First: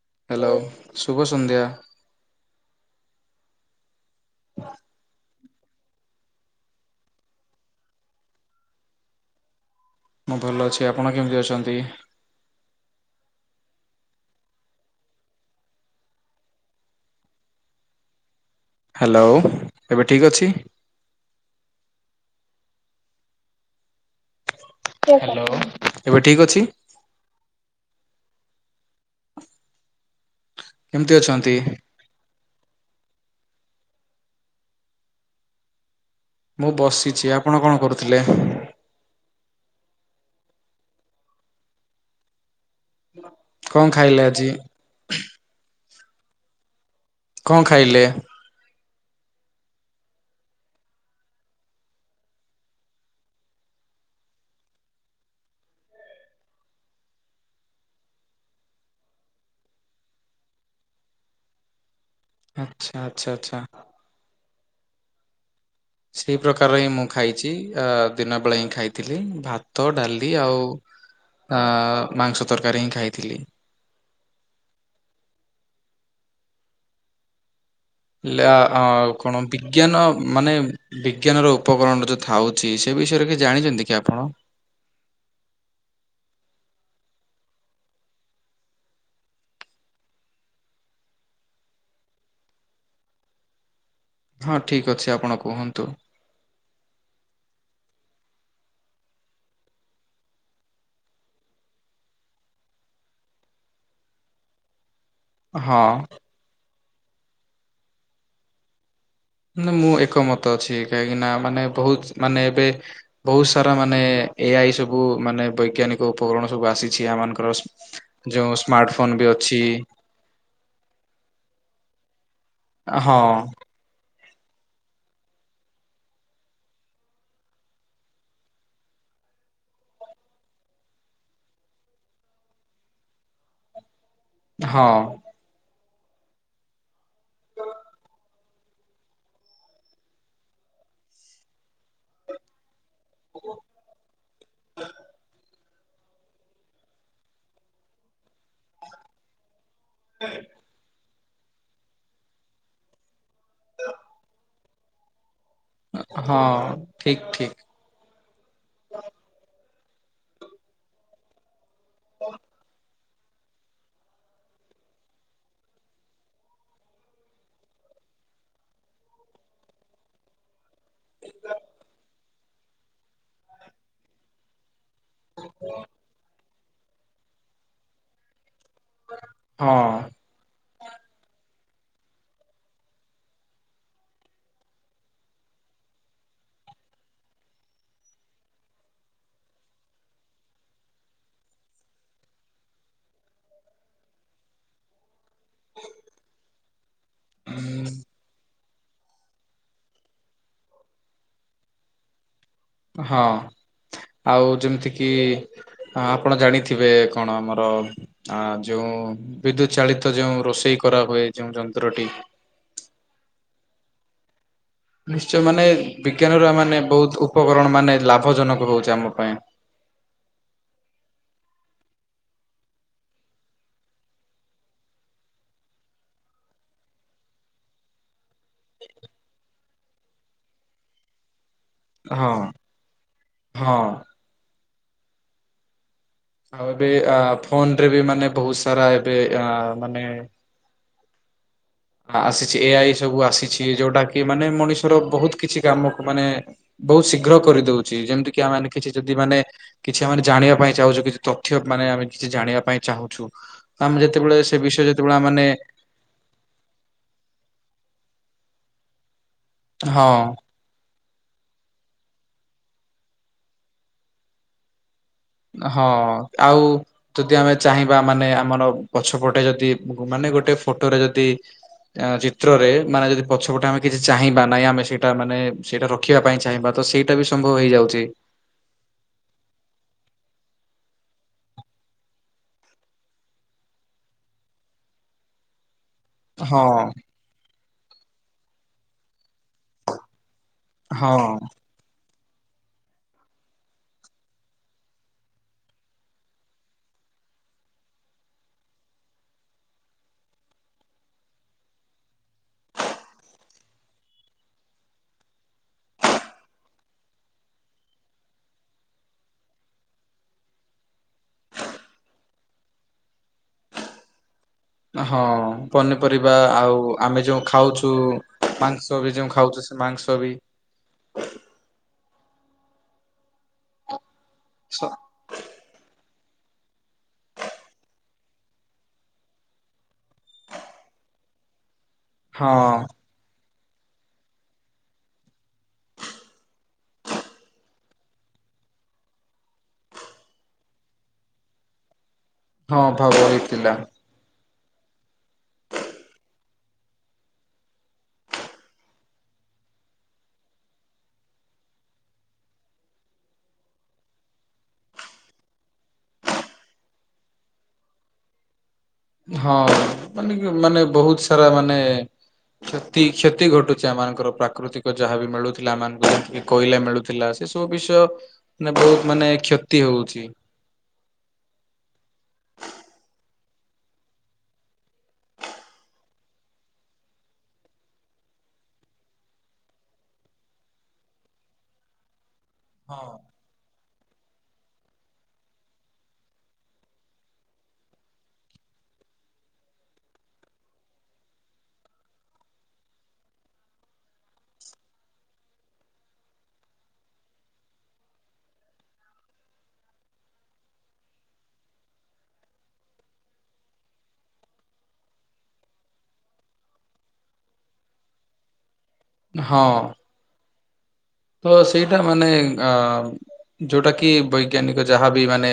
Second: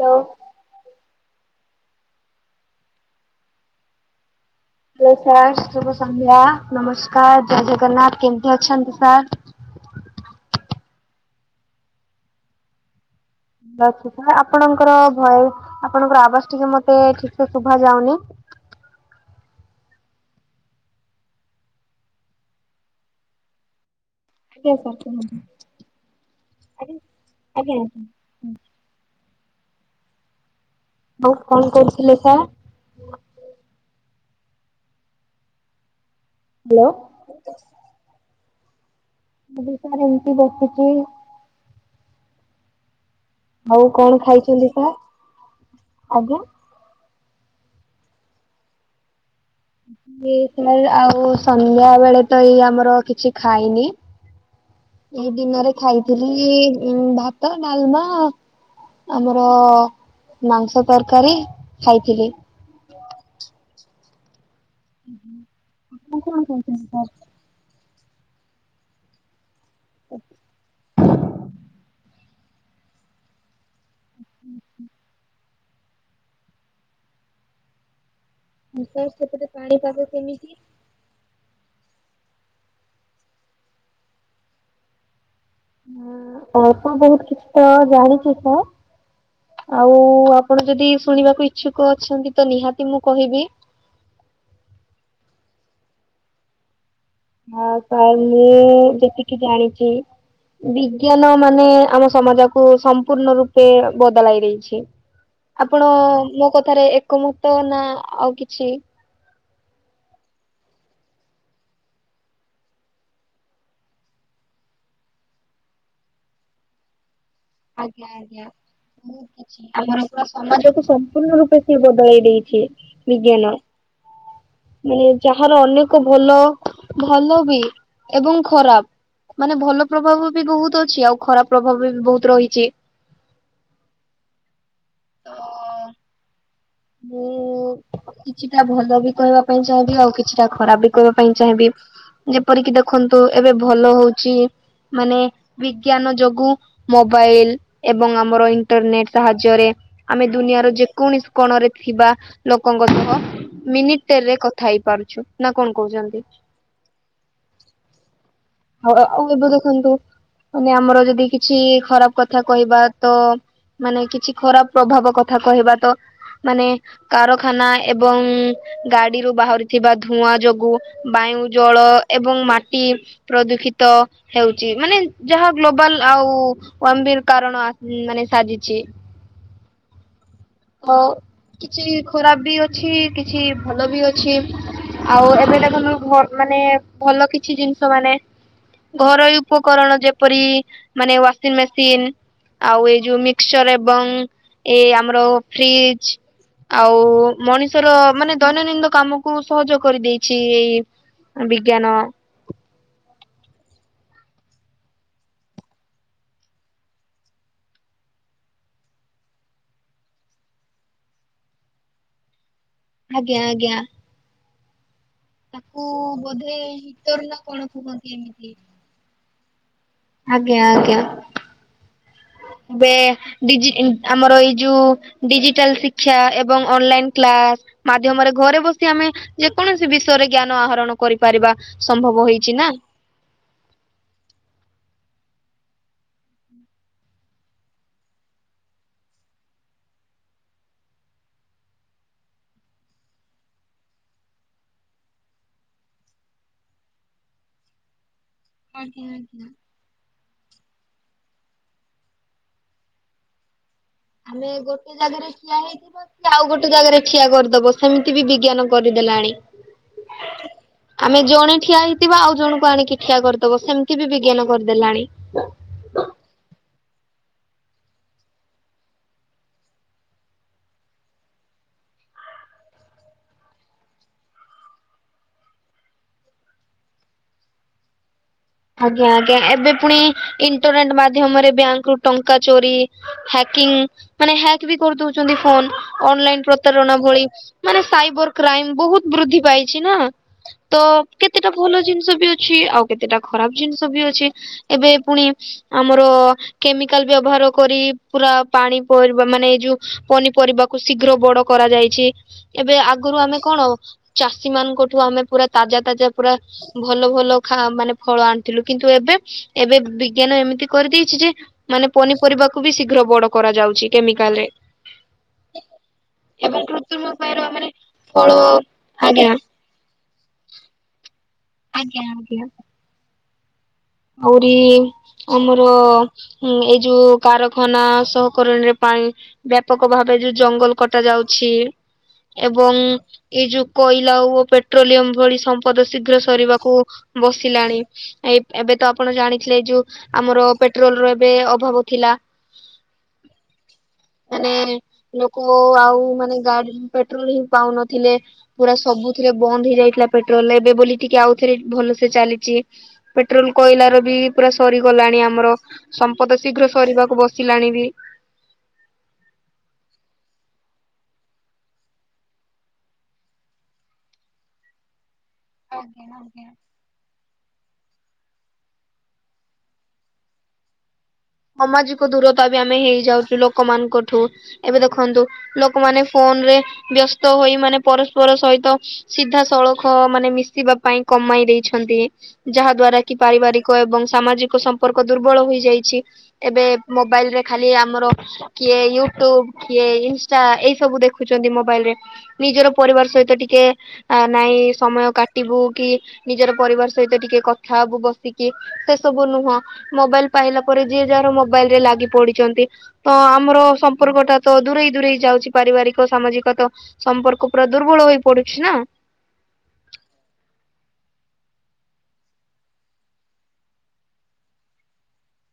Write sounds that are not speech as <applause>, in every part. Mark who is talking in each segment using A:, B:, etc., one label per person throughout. A: Hello.
B: Hello, ଶୁଭ ସନ୍ଧ୍ୟା। କୁହ।
A: ହ୍ୟାଲୋ ସାର୍, ଶୁଭ ସନ୍ଧ୍ୟା, ନମସ୍କାର ଜୟ ଜଗନ୍ନାଥ କେମତି ଅଛନ୍ତି ସାର୍?
B: ମୁଁ ଭଲ ଅଛି, ଆପଣ କେମିତି ଅଛନ୍ତି?
A: ଆପଣଙ୍କର ଭୟସ୍, ଆପଣଙ୍କର ଆବାଜ୍ ଟିକେ ମତେ ଠିକ୍ ଠାକ୍ ଶୁଭା ଯାଉନି।
B: ହ୍ୟାଲୋ, ଏବେ ଠିକ୍ ଅଛି?
A: ଆଜ୍ଞା ସାର୍ କୁହନ୍ତୁ।
B: ହ୍ୟାଲୋ, ଏବେ ଠିକ୍ ଅଛି?
A: ଆଜ୍ଞା।
B: କେମିତି
A: ଆଉ
B: ଅଛନ୍ତି
A: କଣ କରହୁଥିଲେ ସାର୍?
B: ମୁଁ
A: ହ୍ୟାଲୋ
B: ବସିଛି, ଆପଣ କଣ କରୁଥିଲେ?
A: ମୁ ବି ସାର୍ ଏମିତି ବସିଚି। ଆଉ କଣ
B: ଖାଇଲେ ଆଜି
A: ଖାଇଛନ୍ତି ସାର୍, ଆଜ୍ଞା?
B: କଁ ଖାଇଲେ?
A: ଇ ସାର୍ ଆଉ ସନ୍ଧ୍ୟା ବେଳେ ତ ଏଇ ଆମର କିଛି ଖାଇନି। ଏଇ ଦିନରେ ଖାଇଥିଲି ଭାତ, ଡାଲମା ଆମର ମାଂସ ତରକାରୀ ଖାଇଥିଲି।
B: ଆଚ୍ଛା, ଆଛା, ଆଚ୍ଛା।
A: ହୁଁ।
B: ସେଇ ପ୍ରକାର ହିଁ ମୁଁ ଖାଇଛି, ଅ ଦିନ ବେଳେ ହିଁ ଖାଇଥିଲି ଭା ତ ଡାଲି ଆଉ ଅ ମାଂସ ତରକାରୀ ହିଁ ଖାଇଥିଲି।
A: <unintelligible>
B: ହେଲେ ଆ
A: ସାର୍
B: କଣ
A: ସେପଟେ ପାଣିପାଗ
B: ବିଜ୍ଞାନ
A: କେମିତି?
B: ମାନେ ବିଜ୍ଞାନର ଉପକରଣ ଯୋଉ ଥାଉଛି ସେ ବିଷୟରେ କିଛି ଜାଣିଛନ୍ତି କି ଆପଣ?
A: ଅଳ୍ପ ବହୁତ କିଛି ତ ଜାଣିଛି ସାର୍। ଆଉ ଆପଣ ଯଦି ଶୁଣିବାକୁ ଇଚ୍ଛୁକ ଅଛନ୍ତି, ତ ନିହାତି ମୁଁ କହିବି।
B: ହଁ ଠିକ ଅଛି ଆପଣ କୁହନ୍ତୁ।
A: ଆ ତାହେଲେ ଯେତିକି ଜାଣିଛି। ବିଜ୍ଞାନମାନେ ଆମ ସମାଜକୁୁ ସମ୍ପୂର୍ଣ୍ଣ ରୂପେ ବଦଳାଇ ଦେଇଛି। ଆପଣ
B: ହଁ
A: ମୋ କଥାରେ ଏକମତ, ନା ଆଉ କିଛି।
B: ନା ମୁଁ ଏକମତ ଅଛି, କାହିଁକିନା ମାନେ ବହୁତ ମାନେ ଏବେ ବହୁତ ସାରା ମାନେ ଏଆଇ ସବୁ ମାନେ ବୈଜ୍ଞାନିକ ଉପକରଣ ସବୁ ଆସିଛି ଆମ ମାନଙ୍କର
A: ଆଜ୍ଞା ଆଜ୍ଞା।
B: ଯୋଉ ସ୍ମାର୍ଟ ଫୋନ ବି
A: ବହୁତ
B: ଅଛି
A: ଆମର ପୁରା ସମାଜକୁ ସମ୍ପୂର୍ଣ୍ଣ ରୂପେ ସିଏ ବଦଳେଇ ଦେଇଛି।
B: ହଁ।
A: ବିଜ୍ଞାନ ମାନେ ଯାହାର ଅନେକ ଭଲ ଭଲ ବି ଏବଂ ଖରାପ ମାନେ ଭଲ ପ୍ରଭାବ ବି ବହୁତ ଅଛି ଆଉ ଖରାପ ପ୍ରଭାବ ବି ବହୁତ ରହିଛି।
B: ହଁ।
A: ତ
B: <unintelligible>
A: ମୁଁ କିଛିଟା ଭଲ ବି କହିବା ପାଇଁ ଚାହିଁବି ଆଉ କିଛିଟା ଖରାପ ବି କହିବା ପାଇଁ ଚାହିଁବି। ଯେପରିକି ଦେଖନ୍ତୁ ଏବେ ଭଲ ହଉଛି ମାନେ ବିଜ୍ଞାନ ଯୋଗୁଁ ମୋବାଇଲ ଏବଂ ଆମର ଇଣ୍ଟରନେଟ ସାହାଯ୍ୟରେ ଆମେ ଦୁନିଆର ଯେକୌଣସି କୋଣରେ ଥିବା ଲୋକଙ୍କ ସହ ମିନିଟେରି ରେ କଥା ହେଇପାରୁଛୁ।
B: ହଁ ଠିକ୍ ଠିକ୍।
A: ଆଉ ଅ ଏବେ ଦେଖନ୍ତୁ ମାନେ ଆମର ଯଦି କିଛି ଖରାପ କଥା କହିବା ତ ମାନେ କିଛି ଖରାପ ପ୍ରଭାବ କଥା କହିବା ତ ମାନେ କାରଖାନା ଏବଂ ଗାଡିରୁୁ ବାହାରିଥିବା ଧୂଆଁ ଯୋଗୁ ବାୟୁ ଜଳ ଏବଂ ମାଟି ପ୍ରଦୂଷିତ ହେଉଛି ମାନେ ଯାହା ଗ୍ଲୋବାଲ ଆଉ ଗମ୍ଭୀର କାରଣ ଆ ମାନେ ସାଜିଛି।
B: ହଁ।
A: ହଉ କିଛି ଖରାପ ବି ଅଛି କିଛି ଭଲ ବି ଅଛି। ଆଉ ଏବେ ଦେଖନ୍ତୁ ବ ମାନେ ଭଲ କିଛି ଜିନିଷ ମାନେ ଘରୋଇ ଉପକରଣ ଯେପରି ମାନେ ୱାସିଂ ମେସିନ ଆଉ ଏଇ ଯୋଉ ମିକ୍ସଚର ଏବଂ ଏଇ ଆମର ଫ୍ରିଜ ଆଉ ମଣିଷର ମାନେ ଦୈନନିନ କାମ କୁ ସହଜ କରିଦେଇଛି ଅ ବିଜ୍ଞାନ।
B: ହଁ ଆଉ ଯେମିତି କିି ହଁ ଆପଣ ଜାଣିଥିବେ କଣ ଆମର ଆ ଯୋଉଁ ବିଦ୍ୟୁତ ଚାଳିତ ଯେଉଁ ରୋଷେଇ କରାହୁଏ ଯେଉଁ ଯନ୍ତ୍ରଟି
A: ଆଜ୍ଞା ଆଜ୍ଞା।
B: ନିଶ୍ଚୟ ମାନେ
A: ତାକୁ
B: ବିଜ୍ଞାନରୁ
A: ବୋଧେ
B: ମାନେ
A: ହିଟର
B: ବହୁତ
A: ନା କଣ
B: ଉପକରଣ ମାନେ
A: କୁହନ୍ତି ଏମିତି।
B: ଲାଭଜନକ ହଉଛି ଆମ ପାଇଁ।
A: ଆଜ୍ଞା ଆଜ୍ଞା। ବେ ଡିଜି ଆମର ଏଇ ଯୋଉ ଡିଜିଟାଲ ଶିକ୍ଷା ଏବଂ ଅନଲାଇନ କ୍ଲାସ ମାଧ୍ୟମରେ ଘରେ ବସି ଆମେ ଯେକୌଣସି ବିଷୟରେ ଜ୍ଞାନ ଆହରଣ କରିପାରିବା ସମ୍ଭବ
B: ହଁ
A: ହେଇଛି ନା।
B: ହଁ। ଆଉ ଏବେ ଆ ଫୋନରେ ବି ମାନେ ବହୁତ ସାରା ଏବେ ଆ ମାନେ ଆସିଛି ଏ ଆଇ ସବୁ ଆସିଛି ଯୋଉଟା କି ମାନେ ମଣିଷର ବହୁତ କିଛି କାମ କୁ ମାନେ ବହୁତ ଶୀଘ୍ର କରିଦଉଛି ଯେମିତି କିି ଆ ମାନେ କିଛି ଯଦି ମାନେ କିଛି ଆମାନେ ଜାଣିବା ପାଇଁ ଚାହୁଁଛୁ କିଛି ତଥ୍ୟ ମାନେ ଆମେ କିଛି ଜାଣିବା ପାଇଁ ଚାହୁଁଛୁ ଆମେ ଯେତେବେଳେ ସେ ବିଷୟ ଯେତେବେଳେ ଆ ମାନେ
A: କି ଆଉ ଗୋଟେ ଜାଗାରେ ଠିଆ କରିଦବ ସେମିତି ବି ବିଜ୍ଞାନ କରିଦେଲାଣି।
B: ହଁ।
A: ଆମେ ଜଣେ ଠିଆ ହେଇଥିବା ଆଉ ଜଣଙ୍କୁ ଆଣିକି ଠିଆ କରିଦବ ସେମିତି ବିଜ୍ଞାନ କରିଦେଲାଣି।
B: ହଁ ଆଉ ଯଦି ଆମେ ଚାହିଁବା ମାନେ ଆମର ପଛପଟେ ଯଦି ମାନେ ଗୋଟେ ଫଟୋ ରେ ଯଦି ଆ ଚିତ୍ରରେ ମାନେ ଯଦି ପଛପଟେ ଆମେ କିଛି ଚାହିଁବା ନାହିଁ ଆମେ ସେଇଟା ମାନେ ସେଇଟା ର ଖିବା ପାଇଁ ଚାହିଁବା ତ ସେଇଟା ବି ସମ୍ଭବ ହେଇଯାଉଛି।
A: ଆଜ୍ଞା ଆଜ୍ଞା ଏବେ ପୁଣି ଇଣ୍ଟରନେଟ ମାଧ୍ୟମରେ ବ୍ୟାଙ୍କ ରୁ ଟଙ୍କା ଚୋରି ହ୍ୟାକିଂ ମାନେ ହ୍ୟାକ ବି କରିଦଉଛନ୍ତି ଫୋନ। ଅନଲାଇନ
B: ହଁ
A: ପ୍ରତାରଣା ଭଳି ମାନେ ସାଇବର କ୍ରାଇମ ବହୁତ ବୃଦ୍ଧି ପାଇଛି ନା। ତ
B: ହଁ।
A: କେତେଟା ଭଲ ଜିନିଷ ବି ଅଛି ଆଉ କେତେଟା ଖରାପ ଜିନିଷ ବି ଅଛି ଏବେ ପୁଣି ଆମର କେମିକାଲ ବ୍ୟବହାର କରି ପୁରା ପାଣିି ପରିବା ମାନେ ଏଇ ଯୋଉ ପନିପରିବା। କୁ ଶୀଘ୍ର ବଡ କରାଯାଇଛି ଏବେ ଆଗରୁ ଆମେ କଣ ଚାଷୀ ମାନଙ୍କଠୁ ଆମେ ପୁରା ତାଜା ତାଜା ପୁରା। ଭଲ ଭଲ ଖା ମାନେ ଫଳ ଆଣିଥିଲୁ କିନ୍ତୁ ଏବେ ଏବେ ବିଜ୍ଞାନ ଏମିତି କରିଦେଇଛି ଯେ। ମାନେ ପନିପରିବାକୁ ବି ଶୀଘ୍ର ବଡ କରାଯାଉଛି କେମିକାଲ ରେ।
B: ହଁ ପନିପରିବା
A: ଏବଂ
B: ଆଉ
A: କୃତ୍ରିମ
B: ଆମେ ଯେଉ
A: ଉପାୟରେ ମାନେ
B: ଖାଉଛୁ
A: ଫଳ
B: ମାଂସ ବି
A: ଆଜ୍ଞା
B: ଯେଉଁ ଖାଉଛୁ ମାଂସ ବି।
A: ଆଜ୍ଞା ଆଜ୍ଞା। ଆହୁରି।
B: ସ-
A: ଆମର ଏଇ ଯୋଉ କାରଖାନା ସହକରଣୀରେ ପାଣି। ବ୍ୟାପକ ଭାବେ ଯୋଉ ଜଙ୍ଗଲ କଟା ଯାଉଛି
B: ହଁ
A: ଏବଂ। ଏଇ ଯୋଉ କୋଇଲା ଓ ପେଟ୍ରୋଲିୟମ ଭଳି ସମ୍ପଦ ଶୀଘ୍ର ସରିବାକୁ। ବସିଲାଣି ଏ। ଏବେ ତ ଆପଣ ଜାଣିଥିଲେ ଯୋଉ ଆମର ପେଟ୍ରୋଲର ଏବେ ଅଭାବ ଥିଲା।
B: ହଁ ଅଭାବ ହେଇଥିଲା।
A: ମାନେ ଲୋକ ଆଉ ମାନେ ଗାଡି ପେଟ୍ରୋଲ ହିଁ ପାଉନଥିଲେ। ପୁରା ସବୁଥିରେ ବନ୍ଦ ହେଇଯାଇଥିଲା ପେଟ୍ରୋଲ ଏବେ ବୋଲି ଟିକେ ଆଉଥରେ ଭଲସେ ଚାଲିଛି। ପେଟ୍ରୋଲ କୋଇଲା ର ବି ପୁରା ସରିଗଲାଣି ଆମର। ସମ୍ପଦ ଶୀଘ୍ର ସରିବାକୁ ବସିଲାଣି ବି।
B: ହଁ ମାନେ କି ମାନେ ବହୁତ ସାରା ମାନେ। କ୍ଷତି କ୍ଷତି ଘଟୁଛି ଏମାନଙ୍କର ପ୍ରାକୃତିକ ଯାହାବି ମିଳୁ ଥିଲା ଆମ ମାନଙ୍କୁ ଯେମତି କୋଇଲା ମିଳୁଥିଲା ସେ ସବୁ ବିଷୟ ମାନେ ବହୁତ ମାନେ କ୍ଷତି ହଉଛି।
A: ସମାଜିକ ଦୂରତା ବି ଆମେ ହେଇଯାଉଛୁ ଲୋକମାନଙ୍କଠୁ। ଏବେ ଦେଖନ୍ତୁ ଲୋକମାନେ ଫୋନ ରେ ବ୍ୟସ୍ତ ହୋଇ ମାନେ ପରସ୍ପର ସହିତ। ସିଧା ସଳଖ ମାନେ ମିଶିବା ପାଇଁ କମାଇ ଦେଇଛନ୍ତି। ଯାହା ଦ୍ଵାରା
B: ହଁ।
A: କି ପାରିବାରିକ ଏବଂ ସାମାଜିକ ସମ୍ପର୍କ ଦୁର୍ବଳ ହୋଇଯାଇଛି। ଏବେ ମୋବାଇଲ ରେ ଖାଲି ଆମର। କିଏ ୟୁଟ୍ୟୁବ କିଏ ଇନଷ୍ଟା ଏଇ ସବୁ ଦେଖୁଛନ୍ତି ମୋବାଇଲରେ। ନିଜର ପରିବାର ସହିତ ଟିକେ। ଆ ନାଇଁ ସମୟ କାଟିବୁ କି ନିଜର ପରିବାର ସହିତ ଟିକେ କଥା ହବୁ ବସିକି। ସେ ସବୁ ନୁହଁ ମୋବାଇଲ ପାଇଲା ପରେ ଯିଏ ଯାହାର ମୋବାଇଲ ରେ ଲାଗି ପଡିଛନ୍ତି। ତ ଆମର ସମ୍ପର୍କଟା ତ ଦୂରେଇ ଦୂରେଇ ଯାଉଛି ପାରିବାରିକ ସାମାଜିକ ତ। ସମ୍ପର୍କ ପୁରା ଦୁର୍ବଳ ହୋଇ ପଡୁଛି ନା।
B: ହଁ। ତ ସେଇଟା ମାନେ ଆ ଯୋଉଟା କି ବୈଜ୍ଞାନିକ ଯାହାବି ମାନେ।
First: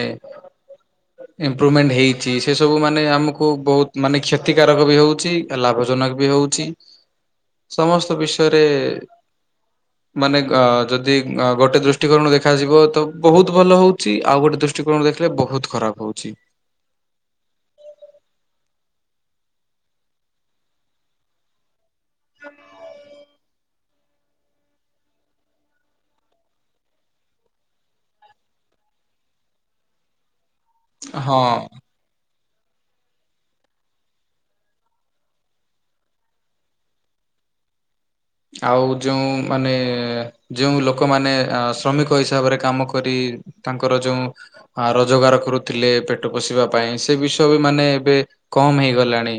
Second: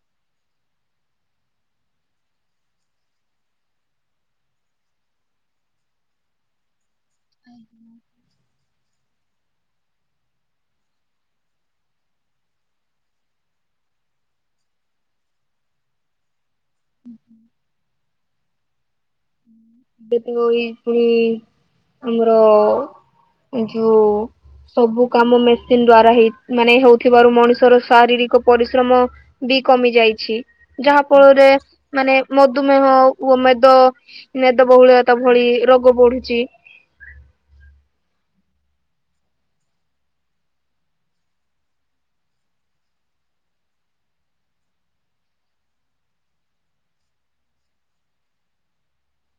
B: ଇମ୍ପ୍ରୁଭମେଣ୍ଟ ହେଇଛି ସେ ସବୁ ମାନେ ଆମକୁ ବହୁତ ମାନେ କ୍ଷତିକାରକ ବି ହଉଛି। ଲାଭଜନକ ବି ହଉଛି ସମସ୍ତ ବିଷୟରେ। ମାନେ ଅ ଯଦି ଗୋଟେ ଦୃଷ୍ଟିକୋଣରୁ ଦେଖାଯିବ ତ ବହୁତ ଭଲ ହଉଛି ଆଉ ଗୋଟେ ଦୃଷ୍ଟି। ଦୃଷ୍ଟିକୋଣରୁ ଦେଖିଲେ ବହୁତ ଖରାପ ହଉଛି।
A: ହୁଁ ହୁଁ। ଯେହେତୁ ଏଇ ପୁଣି ଇଅର। ଏ ଯୋଉ। ସବୁ କାମ ମେସିନ ଦ୍ଵାରା ହେଇ ମାନେ ହଉ ଥିବାରୁ ମଣିଷର ଶାରୀରିକ ପରିଶ୍ରମ। ବି କମି ଯାଇଛି। ଯାହା
B: ହଁ
A: ଫଳରେ ମାନେ ମଧୁମେହ ଓ ମେଦ। ମେଦ ବହୁଳତା ଭଳି ରୋଗ ବଢୁଛି।
B: ଆଉ ଯେଉଁ ମାନେ ଯୋଉ ଲୋକମାନେ ଅ ଶ୍ରମିକ ହିସାବରେ କାମ କରି ତାଙ୍କର ଯୋଉଁ ରୋଜଗାର କରୁଥିଲେ ପେଟ ପୋଷିବା ପାଇଁ ସେ ବିଷୟ ବି ମାନେ ଏବେ କମ ହେଇଗଲାଣି।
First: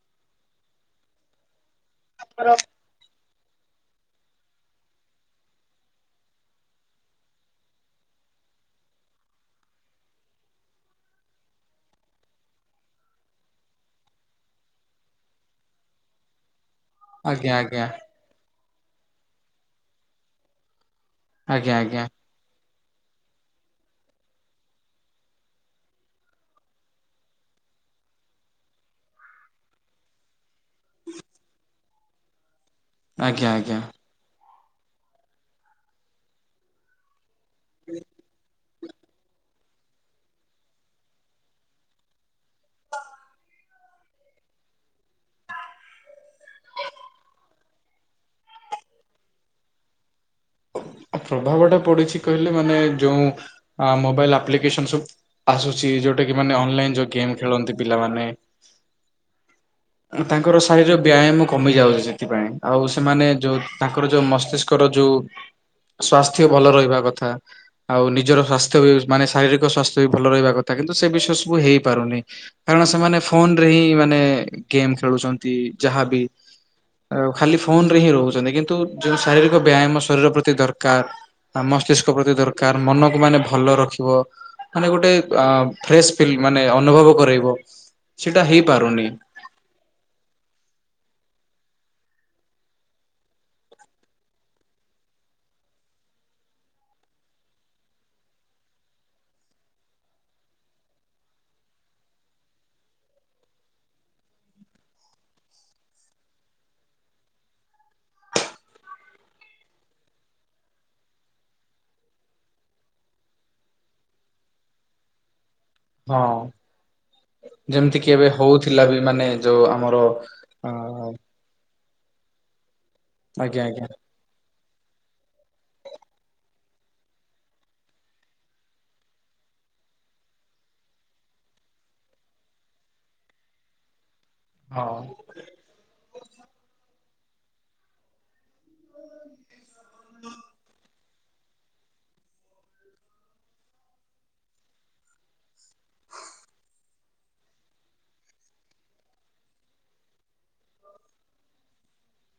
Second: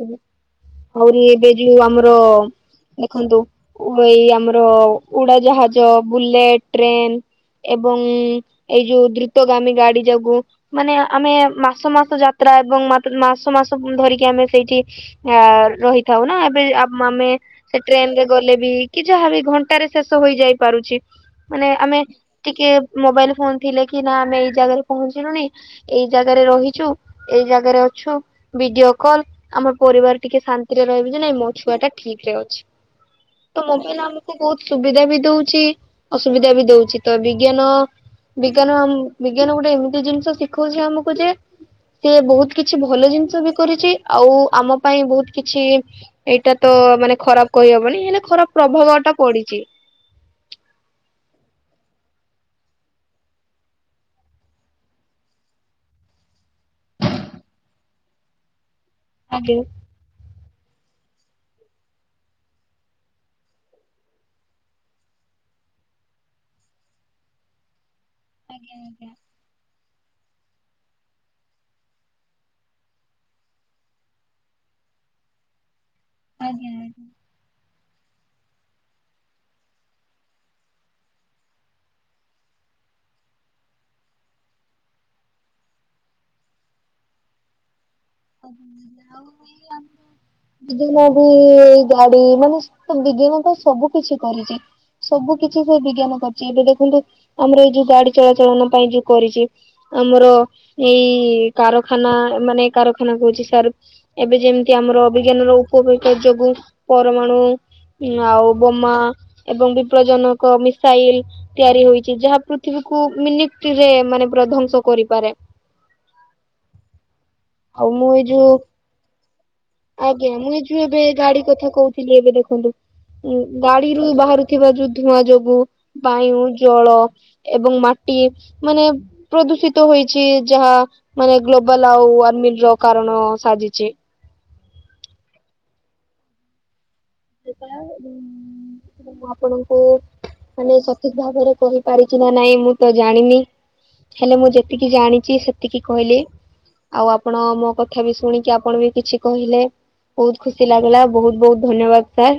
A: <inaudible> ଆହୁରି ଏବେ ଯୋଉ ଆମର ଦେଖନ୍ତୁ। ଏଇ ଆମର ଉଡାଜାହାଜ ବୁଲେଟ ଟ୍ରେନ। ଏବଂ ଏଇ ଯୋଉ ଦ୍ରୁତଗାମୀ ଗାଡି ଯାଗୁ ମାନେ ଆମେ ମାସ ମାସ ଯାତ୍ରା ଏବଂ ମାତ୍ ମାସ ମାସ ଧରିକି ଆମେ ସେଇଠି ରହିଥାଉ ନା ଏବେ ଆପ ମାମେ
B: ଆଜ୍ଞା
A: ସେ
B: ଆଜ୍ଞା
A: ଟ୍ରେନ ରେ ଗଲେ ବି କି ଯାହାବି ଘଣ୍ଟାରେ ଶେଷ ହୋଇଯାଇ ପାରୁଛି।
B: ଆଜ୍ଞା
A: ମାନେ ଆମେ
B: ଆଜ୍ଞା
A: ଟିକେ ମୋବାଇଲ ଫୋନ ଥିଲେ କି ନା ଆମେ ଏଇ ଜାଗାରେ ପହଞ୍ଚିଲୁଣି। ଏଇ ଜାଗାରେ ରହିଛୁ, ଏଇ ଜାଗାରେ ଅଛୁ। ଭିଡିଓ କଲ ଆମର ପରିବାର ଟିକେ ଶାନ୍ତିରେ ରହିବେ ଯେ ନାଇଁ ମୋ ଛୁଆ ଟା ଠିକ ରେ ଅଛି।
B: ଆଜ୍ଞା
A: ତ
B: ଆଜ୍ଞା
A: ମୋବାଇଲ ଆମକୁ ବହୁତ ସୁବିଧା ବି ଦଉଛି ଅସୁବିଧା ବି ଦଉଛି। ତ ବିଜ୍ଞାନ ବି ବିଜ୍ଞାନ ବିଜ୍ଞାନ ଗୋଟେ ଏମିତି ଜିନିଷ ଶିଖଉଛି ଆମକୁ ଯେ ସିଏ ବହୁତ କିଛି ଭଲ ଜିନିଷ ବି କରିଛି ଆଉ ଆମ ପାଇଁ ବହୁତ କିଛି ଏଇଟା ତ ମାନେ ଖରାପ କହିହବନି ହେଲେ ଖରାପ ପ୍ରଭାବ ଟା ପଡିଛି।
B: ପ୍ରଭାବଟା ପଡିଛି କହିଲେ ମାନେ ଯୋଉ ମୋବାଇଲି ଆପ୍ଲିକେସନ ସବୁ। ଆସୁଛି ଯୋଉଟା କି ମାନେ ଅନଲାଇନ ଯଉ ଗେମ ଖେଳନ୍ତି ପିଲାମାନେ।
A: ହାଲୋ।
B: ତାଙ୍କର ଶାରୀର ବ୍ୟାୟାମ କମି ଯାଉଛି ସେଥିପାଇଁ ଆଉ ସେମାନେ ଯୋଉ ତାଙ୍କର ଯେଉଁ ମସ୍ତିଷ୍କର ଯୋଉ ସ୍ଵାସ୍ଥ୍ୟ ଭଲ ରହିବା କଥା। ଆଉ ନିଜର ସ୍ୱାସ୍ଥ୍ୟ ବି ମାନେ ଶାରୀରିକ ସ୍ୱାସ୍ଥ୍ୟ ଭଲ ରହିବା କଥା କିନ୍ତୁ ସେ ବିଷୟ ସବୁ ହେଇପାରୁନି। କାରଣ ସେମାନେ ଫୋନ ରେ ହିଁ ମାନେ ଗେମ ଖେଳୁଛନ୍ତି। ନ୍ତି ଯାହାବି ଖାଲି ଫୋନ ରେ ହିଁ ରହୁଛନ୍ତି। କିନ୍ତୁ ଯୋଉ ଶାରୀରିକ ବ୍ୟାୟାମ ଶରୀର ପ୍ରତି ଦରକାର ମସ୍ତିଷ୍କ ପ୍ରତି ଦରକାର ମନକୁ ମାନେ ଭଲ ରଖିବ। ମାନେ ଗୋଟେ ଫ୍ରେଶ ଫିଲ ମାନେ ଅନୁଭବ କରାଇବ। ସେଇଟା
A: ହ
B: ହେଇପାରୁନି
A: ଆଉ। ବିଜ୍ଞାନ ବି ଗାଡି ମାନେ ବିଜ୍ଞାନ ତ ସବୁ କିଛି କରିଛି। ସବୁ କିଛି ସେ ବିଜ୍ଞାନ କରିଛି। ଏବେ ଦେଖନ୍ତୁ ଆମର ଏଇ ଯୋଉ ଗାଡି ଚଳାଚଳନା ପାଇଁ ଯୋଉ କରିଛି। ଆମର ଏଇ କାରଖାନା ମାନେ କାରଖାନା କହୁଛି ସାର ଏବେ ଯେମିତି ଆମର ଅ ବିଜ୍ଞାନ ର ଉପକରିତା ଯୋଗୁ ପରମାଣୁ ଆଉ ବୋମା ଏବଂ ବିପଦଜନକ ମିସାଇଲ। ତିଆରି ହୋଇଛି ଯାହା ପୃଥିବୀକୁ ମିନିଟରେ ମାନେ ପୁରା ଧ୍ଵଂସ କରିପାରେ।
B: ହଁ
A: ଆଉ
B: ଯେମିତି
A: ମୁଁ
B: କିି
A: ଏଇ
B: ଏବେ
A: ଯୋଉ
B: ହଉଥିଲା ବି ମାନେ ଯୋଉ। ଆମର
A: ଆଜ୍ଞା ମୁଁ ଏ
B: ଅ
A: ଯୁ ଏବେ ଗାଡି କଥା କହୁଥିଲି ଏବେ ଦେଖନ୍ତୁ
B: ଆଜ୍ଞା ଆଜ୍ଞା
A: ଗାଡିରୁୁ ବାହାରୁ ଥିବା ଯୋଉ ଧୂଆଁ ଯୋଗୁ, ବାୟୁ ଜଳ ଏବଂ ମାଟି ମାନେ ପ୍ରଦୂଷିତ ହେଇଚୀ ଯାହା ମାନେ ଗ୍ଲୋବାଲ ଆଉ ୱାର୍ମିଂ ର କାରଣ ସାଜିଚି।
B: ହଁ।
A: ମୁଁ ଆପଣଙ୍କୁ ମାନେ ସ ଠିକ ଭାବରେ କହିପାରୁଚି ନା ନାଇଁ ମୁଁ ତ ଜାଣିନି। ହେଲେ ମୁଁ ଯେତିକି ଜାଣିଛି ସେତିକି କହିଲି। ଆଉ ଆପଣ ମୋ କଥା ବି ଶୁଣିକି ଆପଣ ବି କିଛି କହିଲେ। ବହୁତ ଖୁସି ଲାଗିଲା ବହୁତ ବହୁତ ଧନ୍ୟବାଦ। ସାର୍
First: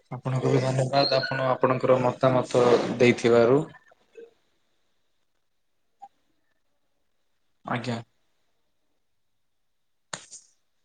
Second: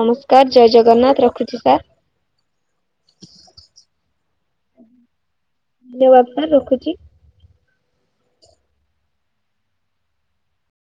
A: ନମସ୍କାର ଜୟ ଜଗନ୍ନାଥ ରଖୁଛି ସାର୍।
B: ମତା ମତ ଦେଇଥିବାରୁ
A: ଧନ୍ୟବାଦ ସାର ରଖୁଚି।
B: ଆଜ୍ଞା।